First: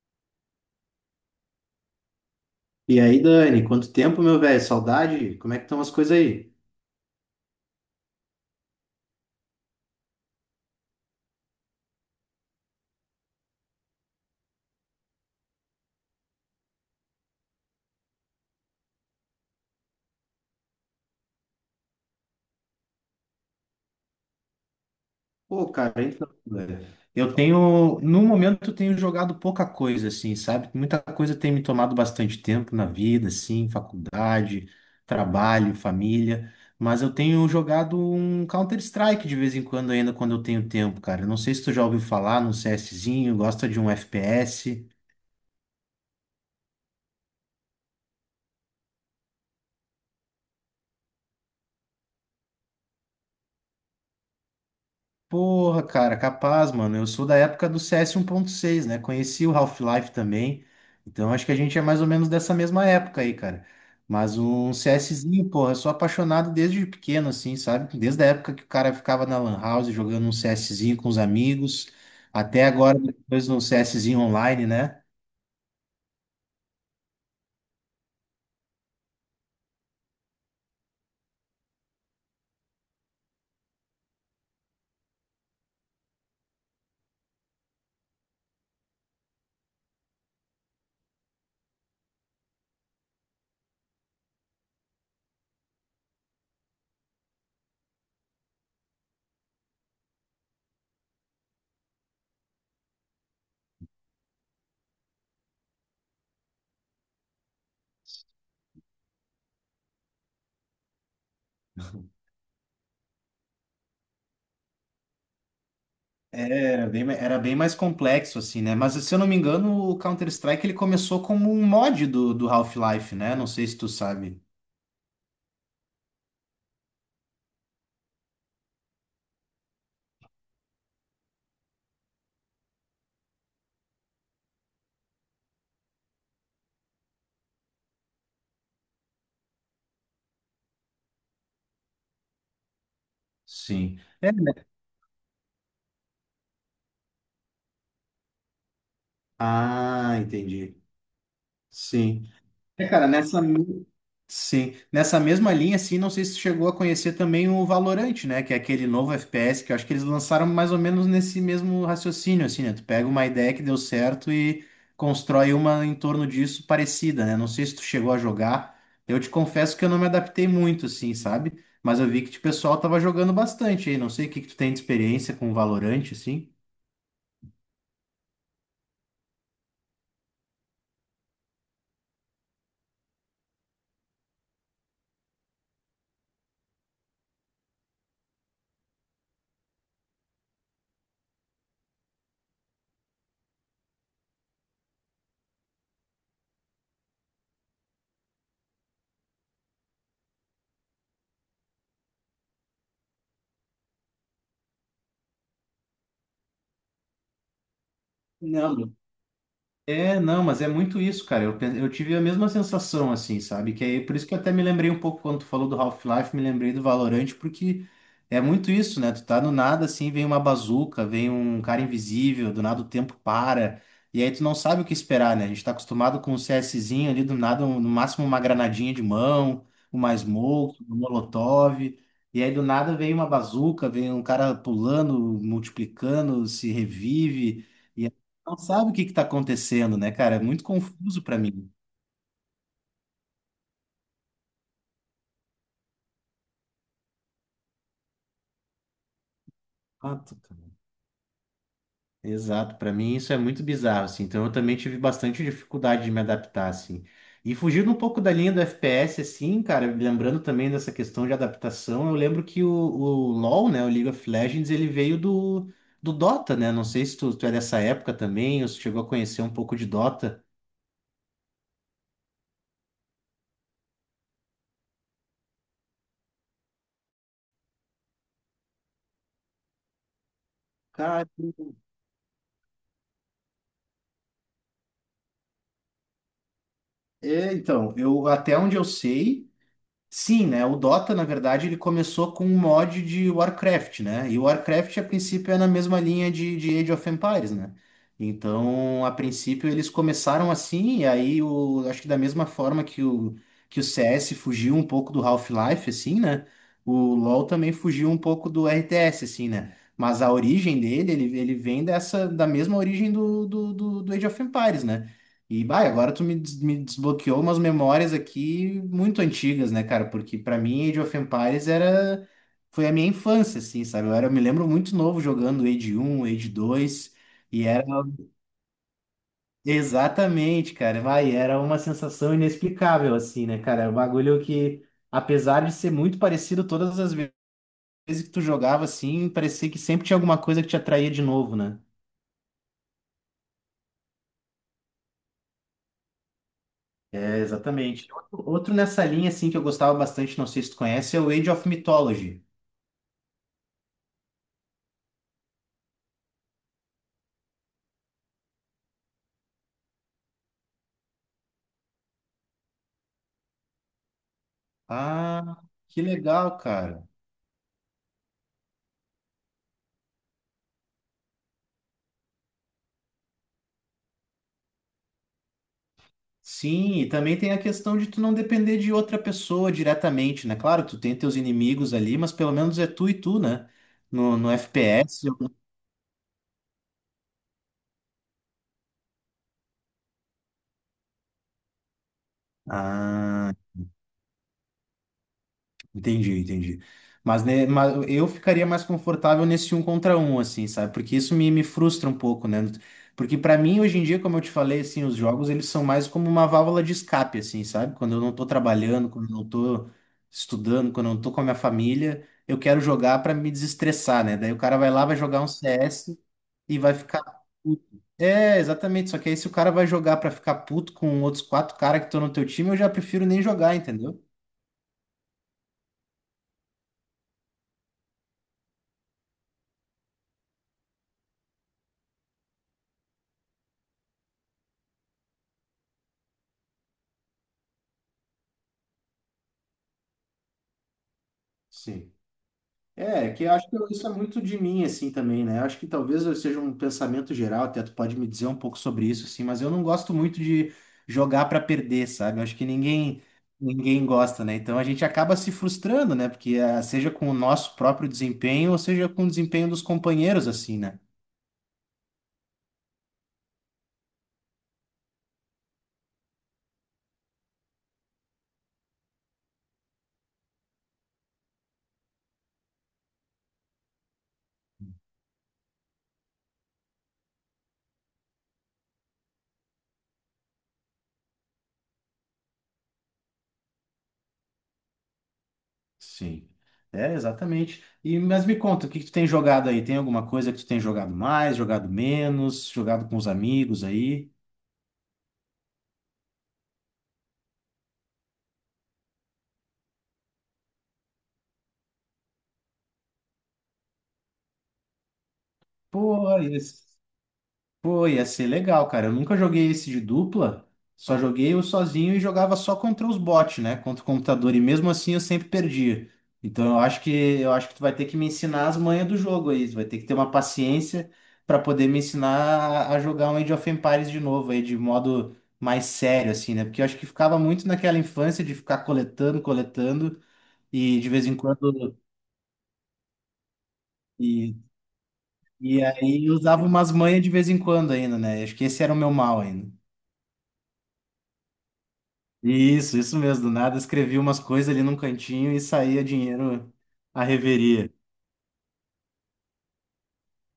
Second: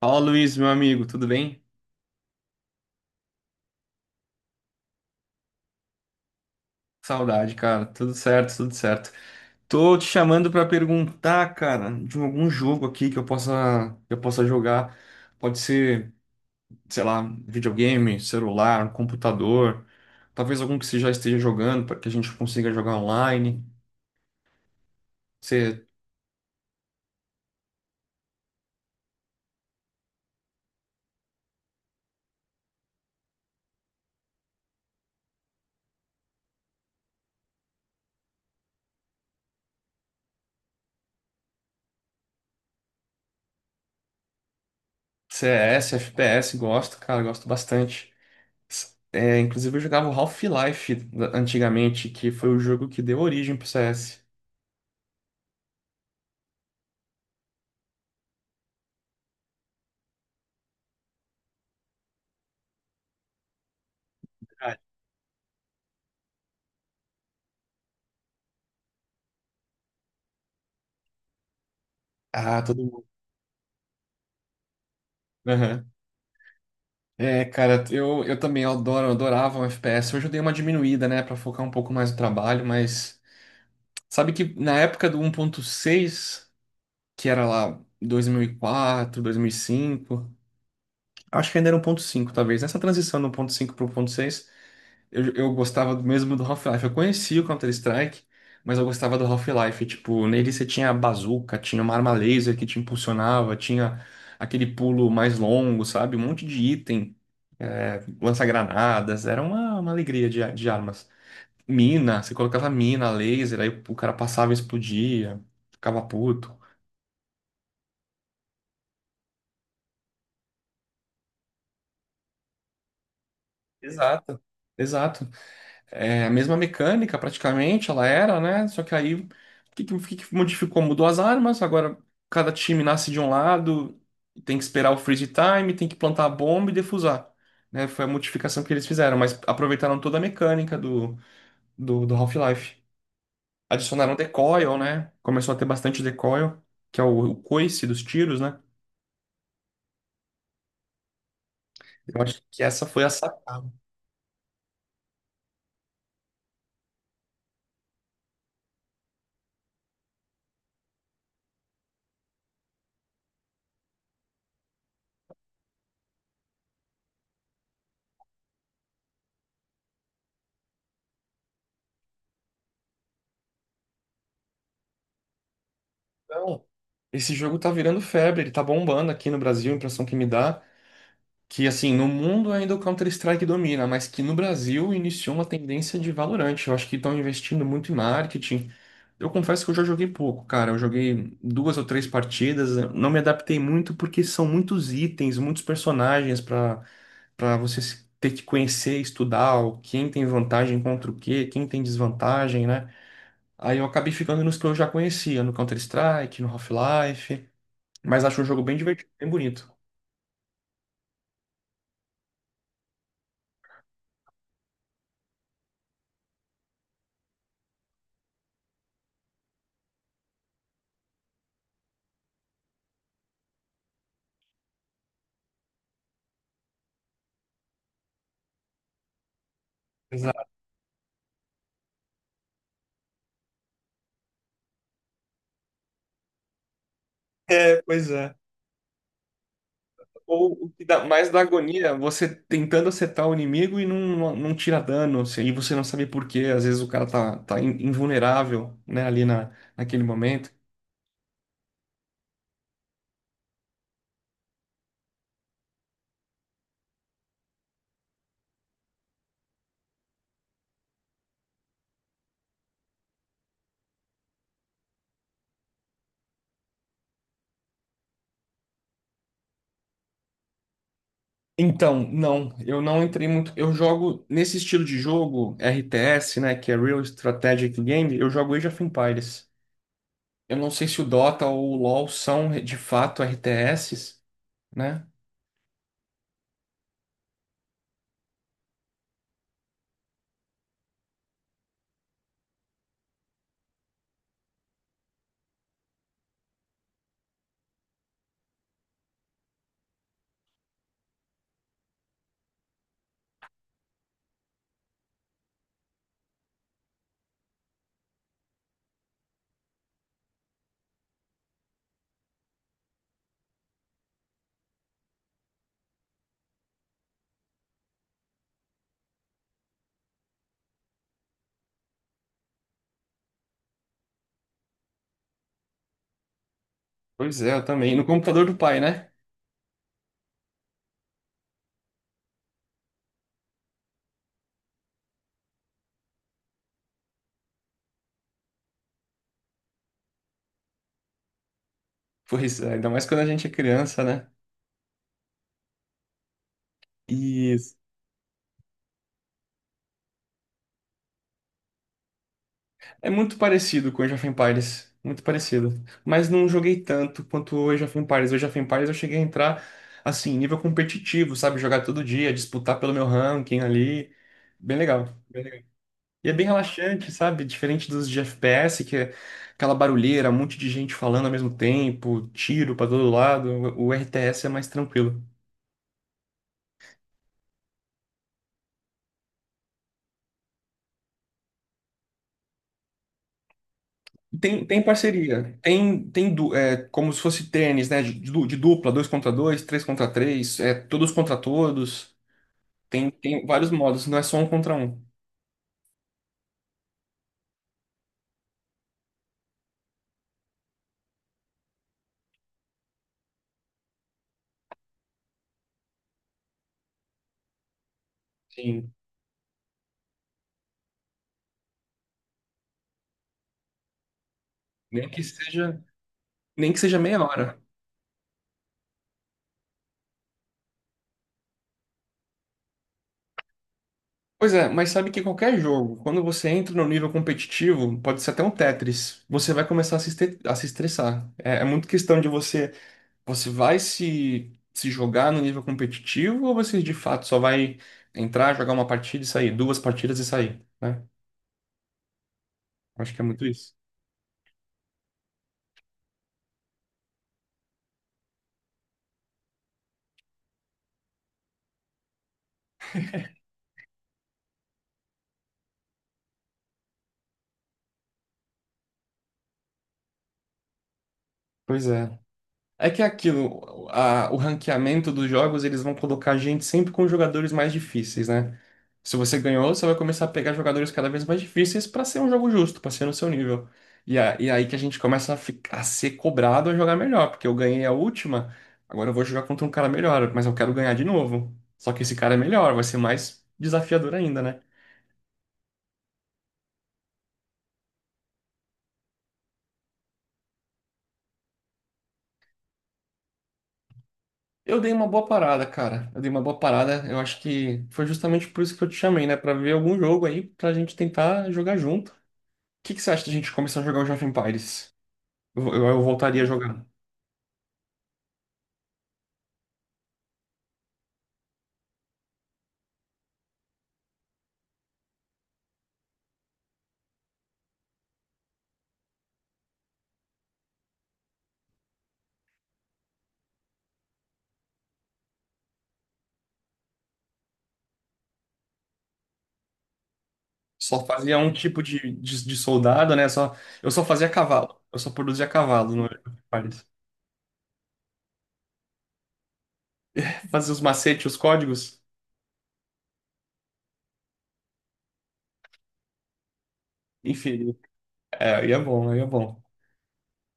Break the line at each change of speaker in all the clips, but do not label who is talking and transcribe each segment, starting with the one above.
Fala, Luiz, meu amigo, tudo bem?
E aí, Dani, quanto tempo, meu velho? Saudade? Como é que estão as coisas aí?
Saudade, cara. Tudo certo, tudo certo. Tô te chamando pra perguntar, cara, de algum jogo aqui que eu possa, jogar. Pode ser, sei lá, videogame, celular, um computador. Talvez algum que você já esteja jogando, para que a gente consiga jogar online.
Pô,
Você C-
cara, então, velho, eu tenho, no momento, eu tenho jogado pouca coisa, assim, sabe? Muita coisa tem me tomado bastante tempo na vida, assim, faculdade, trabalho, família, mas eu tenho jogado um Counter-Strike de vez em quando ainda, quando eu tenho tempo, cara. Não sei se tu já ouviu falar num CSzinho, gosta de um FPS.
CS, FPS, gosto, cara, gosto bastante. É, inclusive eu jogava o Half-Life antigamente, que foi o jogo que deu origem pro CS.
Porra, cara, capaz, mano. Eu sou da época do CS seis, né? Conheci o Half-Life também. Então acho que a gente é mais ou menos dessa mesma época aí, cara. Mas um
Verdade.
CSzinho, porra, eu sou apaixonado desde pequeno, assim, sabe? Desde a época que o cara ficava na Lan House jogando um CSzinho com os amigos,
Ah,
até
todo
agora,
mundo.
depois no CSzinho online, né?
É, cara, eu também adoro, eu adorava o FPS. Hoje eu dei uma diminuída, né, pra focar um pouco mais no trabalho, mas sabe que na época do 1.6 que era lá dois mil e quatro, 2005, acho que ainda era 1.5 talvez. Nessa transição do 1.5 pro 1.6, eu gostava do mesmo do Half-Life. Eu conhecia o Counter-Strike, mas eu gostava do Half-Life. Tipo, nele você tinha a bazuca, tinha uma arma laser que te impulsionava, tinha aquele pulo mais longo, sabe? Um monte de item lança-granadas, era uma alegria de armas. Mina, você colocava mina, laser, aí o cara passava e explodia, ficava puto.
Era bem, era bem mais complexo, assim, né? Mas se eu não me engano, o Counter-Strike ele começou como um mod do Half-Life, né? Não sei se tu sabe.
Exato. Exato. É a mesma mecânica, praticamente, ela era, né? Só que aí, o que que modificou? Mudou as armas, agora cada time nasce de um lado, tem que esperar o freeze time, tem que plantar a bomba e defusar. Né? Foi a modificação que eles fizeram, mas aproveitaram toda a mecânica do Half-Life.
Sim.
Adicionaram
É.
decoil, né? Começou a ter bastante decoil, que é o coice dos tiros, né?
Ah, entendi.
Eu
Sim.
acho que essa
É,
foi
cara,
a sacada.
sim, nessa mesma linha, assim, não sei se tu chegou a conhecer também o Valorant, né? Que é aquele novo FPS que eu acho que eles lançaram mais ou menos nesse mesmo raciocínio, assim, né? Tu pega uma ideia que deu certo e constrói uma em torno disso parecida, né? Não sei se tu chegou a jogar. Eu te confesso que eu não me adaptei muito, assim, sabe? Mas eu vi que tipo, o pessoal tava jogando bastante aí. Não sei o que que tu tem de experiência com o Valorant, assim.
Então, esse jogo tá virando febre, ele tá bombando aqui no Brasil, a impressão que me dá, que assim, no mundo ainda o Counter-Strike domina, mas que no Brasil iniciou uma tendência de Valorant. Eu acho que estão investindo muito em marketing. Eu confesso que eu já joguei pouco, cara. Eu joguei duas ou três partidas, eu não me adaptei muito porque são muitos itens, muitos personagens para você ter que conhecer, estudar quem tem vantagem contra o quê, quem tem desvantagem, né? Aí eu acabei ficando nos que eu já conhecia, no Counter-Strike, no Half-Life, mas acho um jogo bem
Não.
divertido, bem bonito.
É, não, mas é muito isso, cara. Eu tive a mesma sensação, assim, sabe? Que aí, por isso que eu até me lembrei um pouco quando tu falou do Half-Life, me lembrei do Valorant, porque é muito isso, né? Tu tá no nada, assim, vem uma bazuca, vem um cara invisível, do nada o tempo para, e aí tu não sabe o que esperar, né? A gente tá acostumado com um CSzinho ali, do nada, no máximo uma granadinha de mão, uma
Exato.
smoke, um molotov, e aí do nada vem uma bazuca, vem um cara pulando, multiplicando, se revive,
É, pois é.
não sabe o que está acontecendo, né, cara? É
Ou
muito
o que dá
confuso
mais
para
da
mim.
agonia, você tentando acertar o inimigo e não tira dano, assim, e você não sabe por quê. Às vezes o cara tá invulnerável, né, ali naquele
Exato,
momento.
cara. Exato, para mim isso é muito bizarro, assim. Então eu também tive bastante dificuldade de me adaptar, assim. E fugindo um pouco da linha do FPS, assim, cara, lembrando também dessa questão de adaptação, eu lembro que o LoL, né, o League of Legends, ele veio do Dota, né? Não sei se tu é dessa época também, ou se chegou a conhecer um pouco de Dota.
Então, não, eu não entrei muito. Eu jogo nesse estilo de jogo, RTS, né, que é Real Strategic Game, eu jogo Age of Empires. Eu não sei se o
Cara,
Dota ou o LoL são de fato RTSs, né?
é, então, eu até onde eu sei. Sim, né? O Dota, na verdade, ele começou com um mod de Warcraft, né? E o Warcraft, a princípio, é na mesma linha de Age of Empires, né? Então, a princípio, eles começaram assim, e aí, o, acho que da mesma forma que que o CS fugiu um pouco do Half-Life, assim, né? O LoL também fugiu um pouco do RTS, assim, né? Mas a origem dele, ele vem dessa, da mesma origem do Age of Empires, né? E, bah, agora tu me, me desbloqueou umas memórias aqui muito antigas, né, cara? Porque pra mim Age of Empires era, foi a minha infância, assim, sabe? Eu era, eu me lembro muito novo jogando Age um, Age dois
Pois é, eu
e era.
também. No computador do pai, né?
Exatamente, cara. Vai, era uma sensação inexplicável, assim, né, cara? O bagulho que, apesar de ser muito parecido todas as vezes que tu jogava, assim, parecia que sempre tinha alguma coisa que te atraía de novo, né?
Pois é, ainda mais quando a gente é criança, né?
É,
E
exatamente. Outro nessa linha, assim, que eu gostava bastante, não sei se tu conhece, é o Age of Mythology.
é muito parecido com Age of Empires. Muito parecido. Mas não joguei tanto quanto o Age of Empires. O Age of Empires eu cheguei a entrar, assim, nível competitivo, sabe? Jogar todo dia, disputar pelo meu ranking ali. Bem legal. Bem
Ah,
legal.
que
E é bem
legal, cara.
relaxante, sabe? Diferente dos de FPS, que é aquela barulheira, um monte de gente falando ao mesmo tempo, tiro pra todo lado. O RTS é mais tranquilo.
Sim, e também tem a questão de tu não depender de outra pessoa diretamente, né? Claro, tu tem teus inimigos ali, mas pelo menos é tu e tu, né? No
Tem
FPS eu.
parceria. É, como se fosse tênis, né? De dupla, dois contra dois, três contra três, é, todos contra todos. Tem
Ah.
vários modos, não é só um contra um.
Entendi, entendi. Mas, né, mas eu ficaria mais confortável nesse um contra um, assim, sabe? Porque isso me, me frustra um pouco, né? Porque pra mim, hoje em dia, como eu te falei, assim, os jogos, eles são mais como uma válvula de escape, assim, sabe? Quando eu não tô
Sim.
trabalhando, quando eu não tô estudando, quando eu não tô com a minha família, eu quero jogar pra me desestressar, né? Daí o cara vai lá,
Nem
vai
que
jogar um
seja,
CS
nem
e
que
vai
seja
ficar
meia hora.
puto. É, exatamente. Só que aí se o cara vai jogar pra ficar puto com outros quatro caras que estão no teu time, eu já prefiro nem jogar, entendeu?
Pois é, mas sabe que qualquer jogo, quando você entra no nível competitivo, pode ser até um Tetris, você vai começar a se estressar. É muito questão de você, vai se jogar no nível competitivo ou você de fato só vai entrar, jogar uma partida e sair, duas partidas e sair, né?
Sim.
Acho que é
É, que
muito
eu acho
isso.
que isso é muito de mim, assim, também, né? Eu acho que talvez eu seja um pensamento geral, até tu pode me dizer um pouco sobre isso, assim, mas eu não gosto muito de jogar pra perder, sabe? Eu acho que ninguém, ninguém gosta, né? Então a gente acaba se frustrando, né? Porque ah, seja com o nosso próprio desempenho ou seja com o desempenho dos companheiros, assim, né?
Pois é. É que é aquilo, o ranqueamento dos jogos, eles vão colocar a gente sempre com jogadores mais difíceis, né? Se você ganhou, você vai começar a pegar jogadores cada vez mais difíceis para ser um jogo justo, para ser no seu nível. E, e aí que a gente começa a ser cobrado a jogar melhor, porque eu ganhei a última, agora eu vou jogar contra um cara melhor, mas eu quero ganhar de novo. Só que esse cara é melhor, vai ser mais desafiador ainda, né?
Sim. É, exatamente. E, mas me conta, o que que tu tem jogado aí? Tem alguma coisa que tu tem jogado mais, jogado menos, jogado com os amigos aí?
Eu dei uma boa parada, cara. Eu dei uma boa parada. Eu acho que foi justamente por isso que eu te chamei, né? Pra ver algum jogo aí, pra gente tentar jogar junto. Que você acha da gente começar a jogar o Age of Empires? Eu
Pô,
voltaria a
isso.
jogar.
Pô, ia ser legal, cara. Eu nunca joguei esse de dupla, só joguei eu sozinho e jogava só contra os bots, né? Contra o computador. E mesmo assim eu sempre perdia. Então eu acho que tu vai ter que me ensinar as manhas do jogo aí. Tu vai ter que ter uma paciência pra poder me ensinar a jogar um Age of Empires de novo aí, de modo mais sério, assim, né? Porque eu acho que ficava muito naquela infância de ficar coletando, coletando, e
Só
de vez em
fazia um tipo
quando.
de soldado, né? Só, eu só fazia
E,
cavalo. Eu só produzia
e
cavalo no Age
aí
of
eu usava
Empires.
umas manhas de vez em quando ainda, né? Acho que esse era o meu mal ainda.
Fazia os macetes, os códigos.
Isso mesmo. Do nada escrevi umas coisas ali num cantinho e saía dinheiro à
Enfim,
reveria.
é, aí é bom, aí é bom.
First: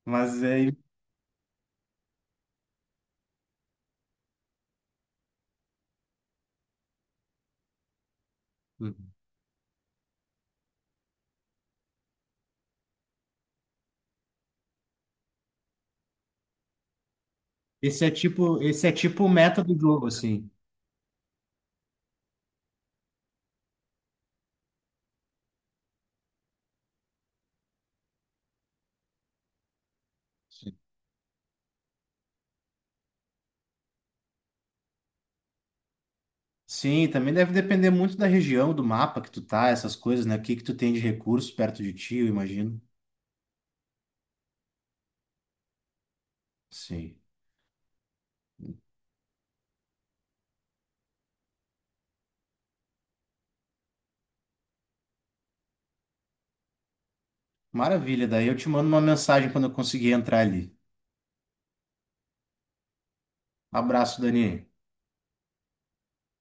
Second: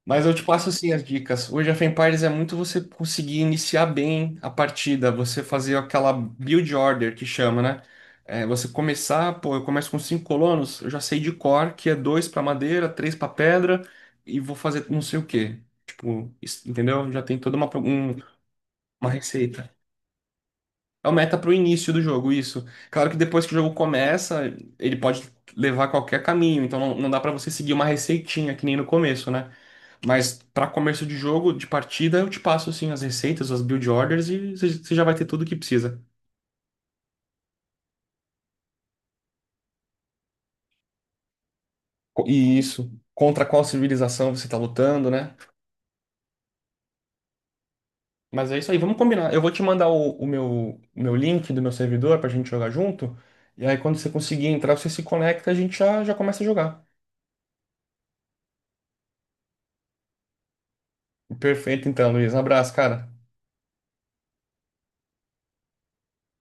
Mas eu
Mas
te passo
é,
assim as dicas. Hoje a FemPares é muito você conseguir iniciar bem a partida, você fazer aquela build order que chama, né? É, você começar, pô, eu começo com cinco colonos, eu já sei de cor que é dois para madeira, três para pedra e vou fazer não sei o quê. Tipo, entendeu? Já tem toda uma,
esse é
uma
tipo o meta
receita.
do jogo, assim.
É o meta pro início do jogo, isso. Claro que depois que o jogo começa, ele pode levar qualquer caminho, então não, não dá para você seguir uma receitinha que nem no começo, né? Mas para comércio de jogo, de partida, eu te passo assim as receitas, as build orders e você já vai ter tudo o que precisa.
Sim, também deve depender muito da região, do mapa que tu tá, essas coisas, né? O que que tu tem de recursos perto de ti, eu
E
imagino.
isso, contra qual civilização você está lutando, né?
Sim.
Mas é isso aí, vamos combinar. Eu vou te mandar o meu link do meu servidor pra gente jogar junto. E aí quando você conseguir entrar, você se conecta, a gente já começa a jogar.
Maravilha, daí eu te mando uma mensagem quando eu conseguir entrar ali.
Perfeito então, Luiz. Um abraço, cara.
Abraço, Dani.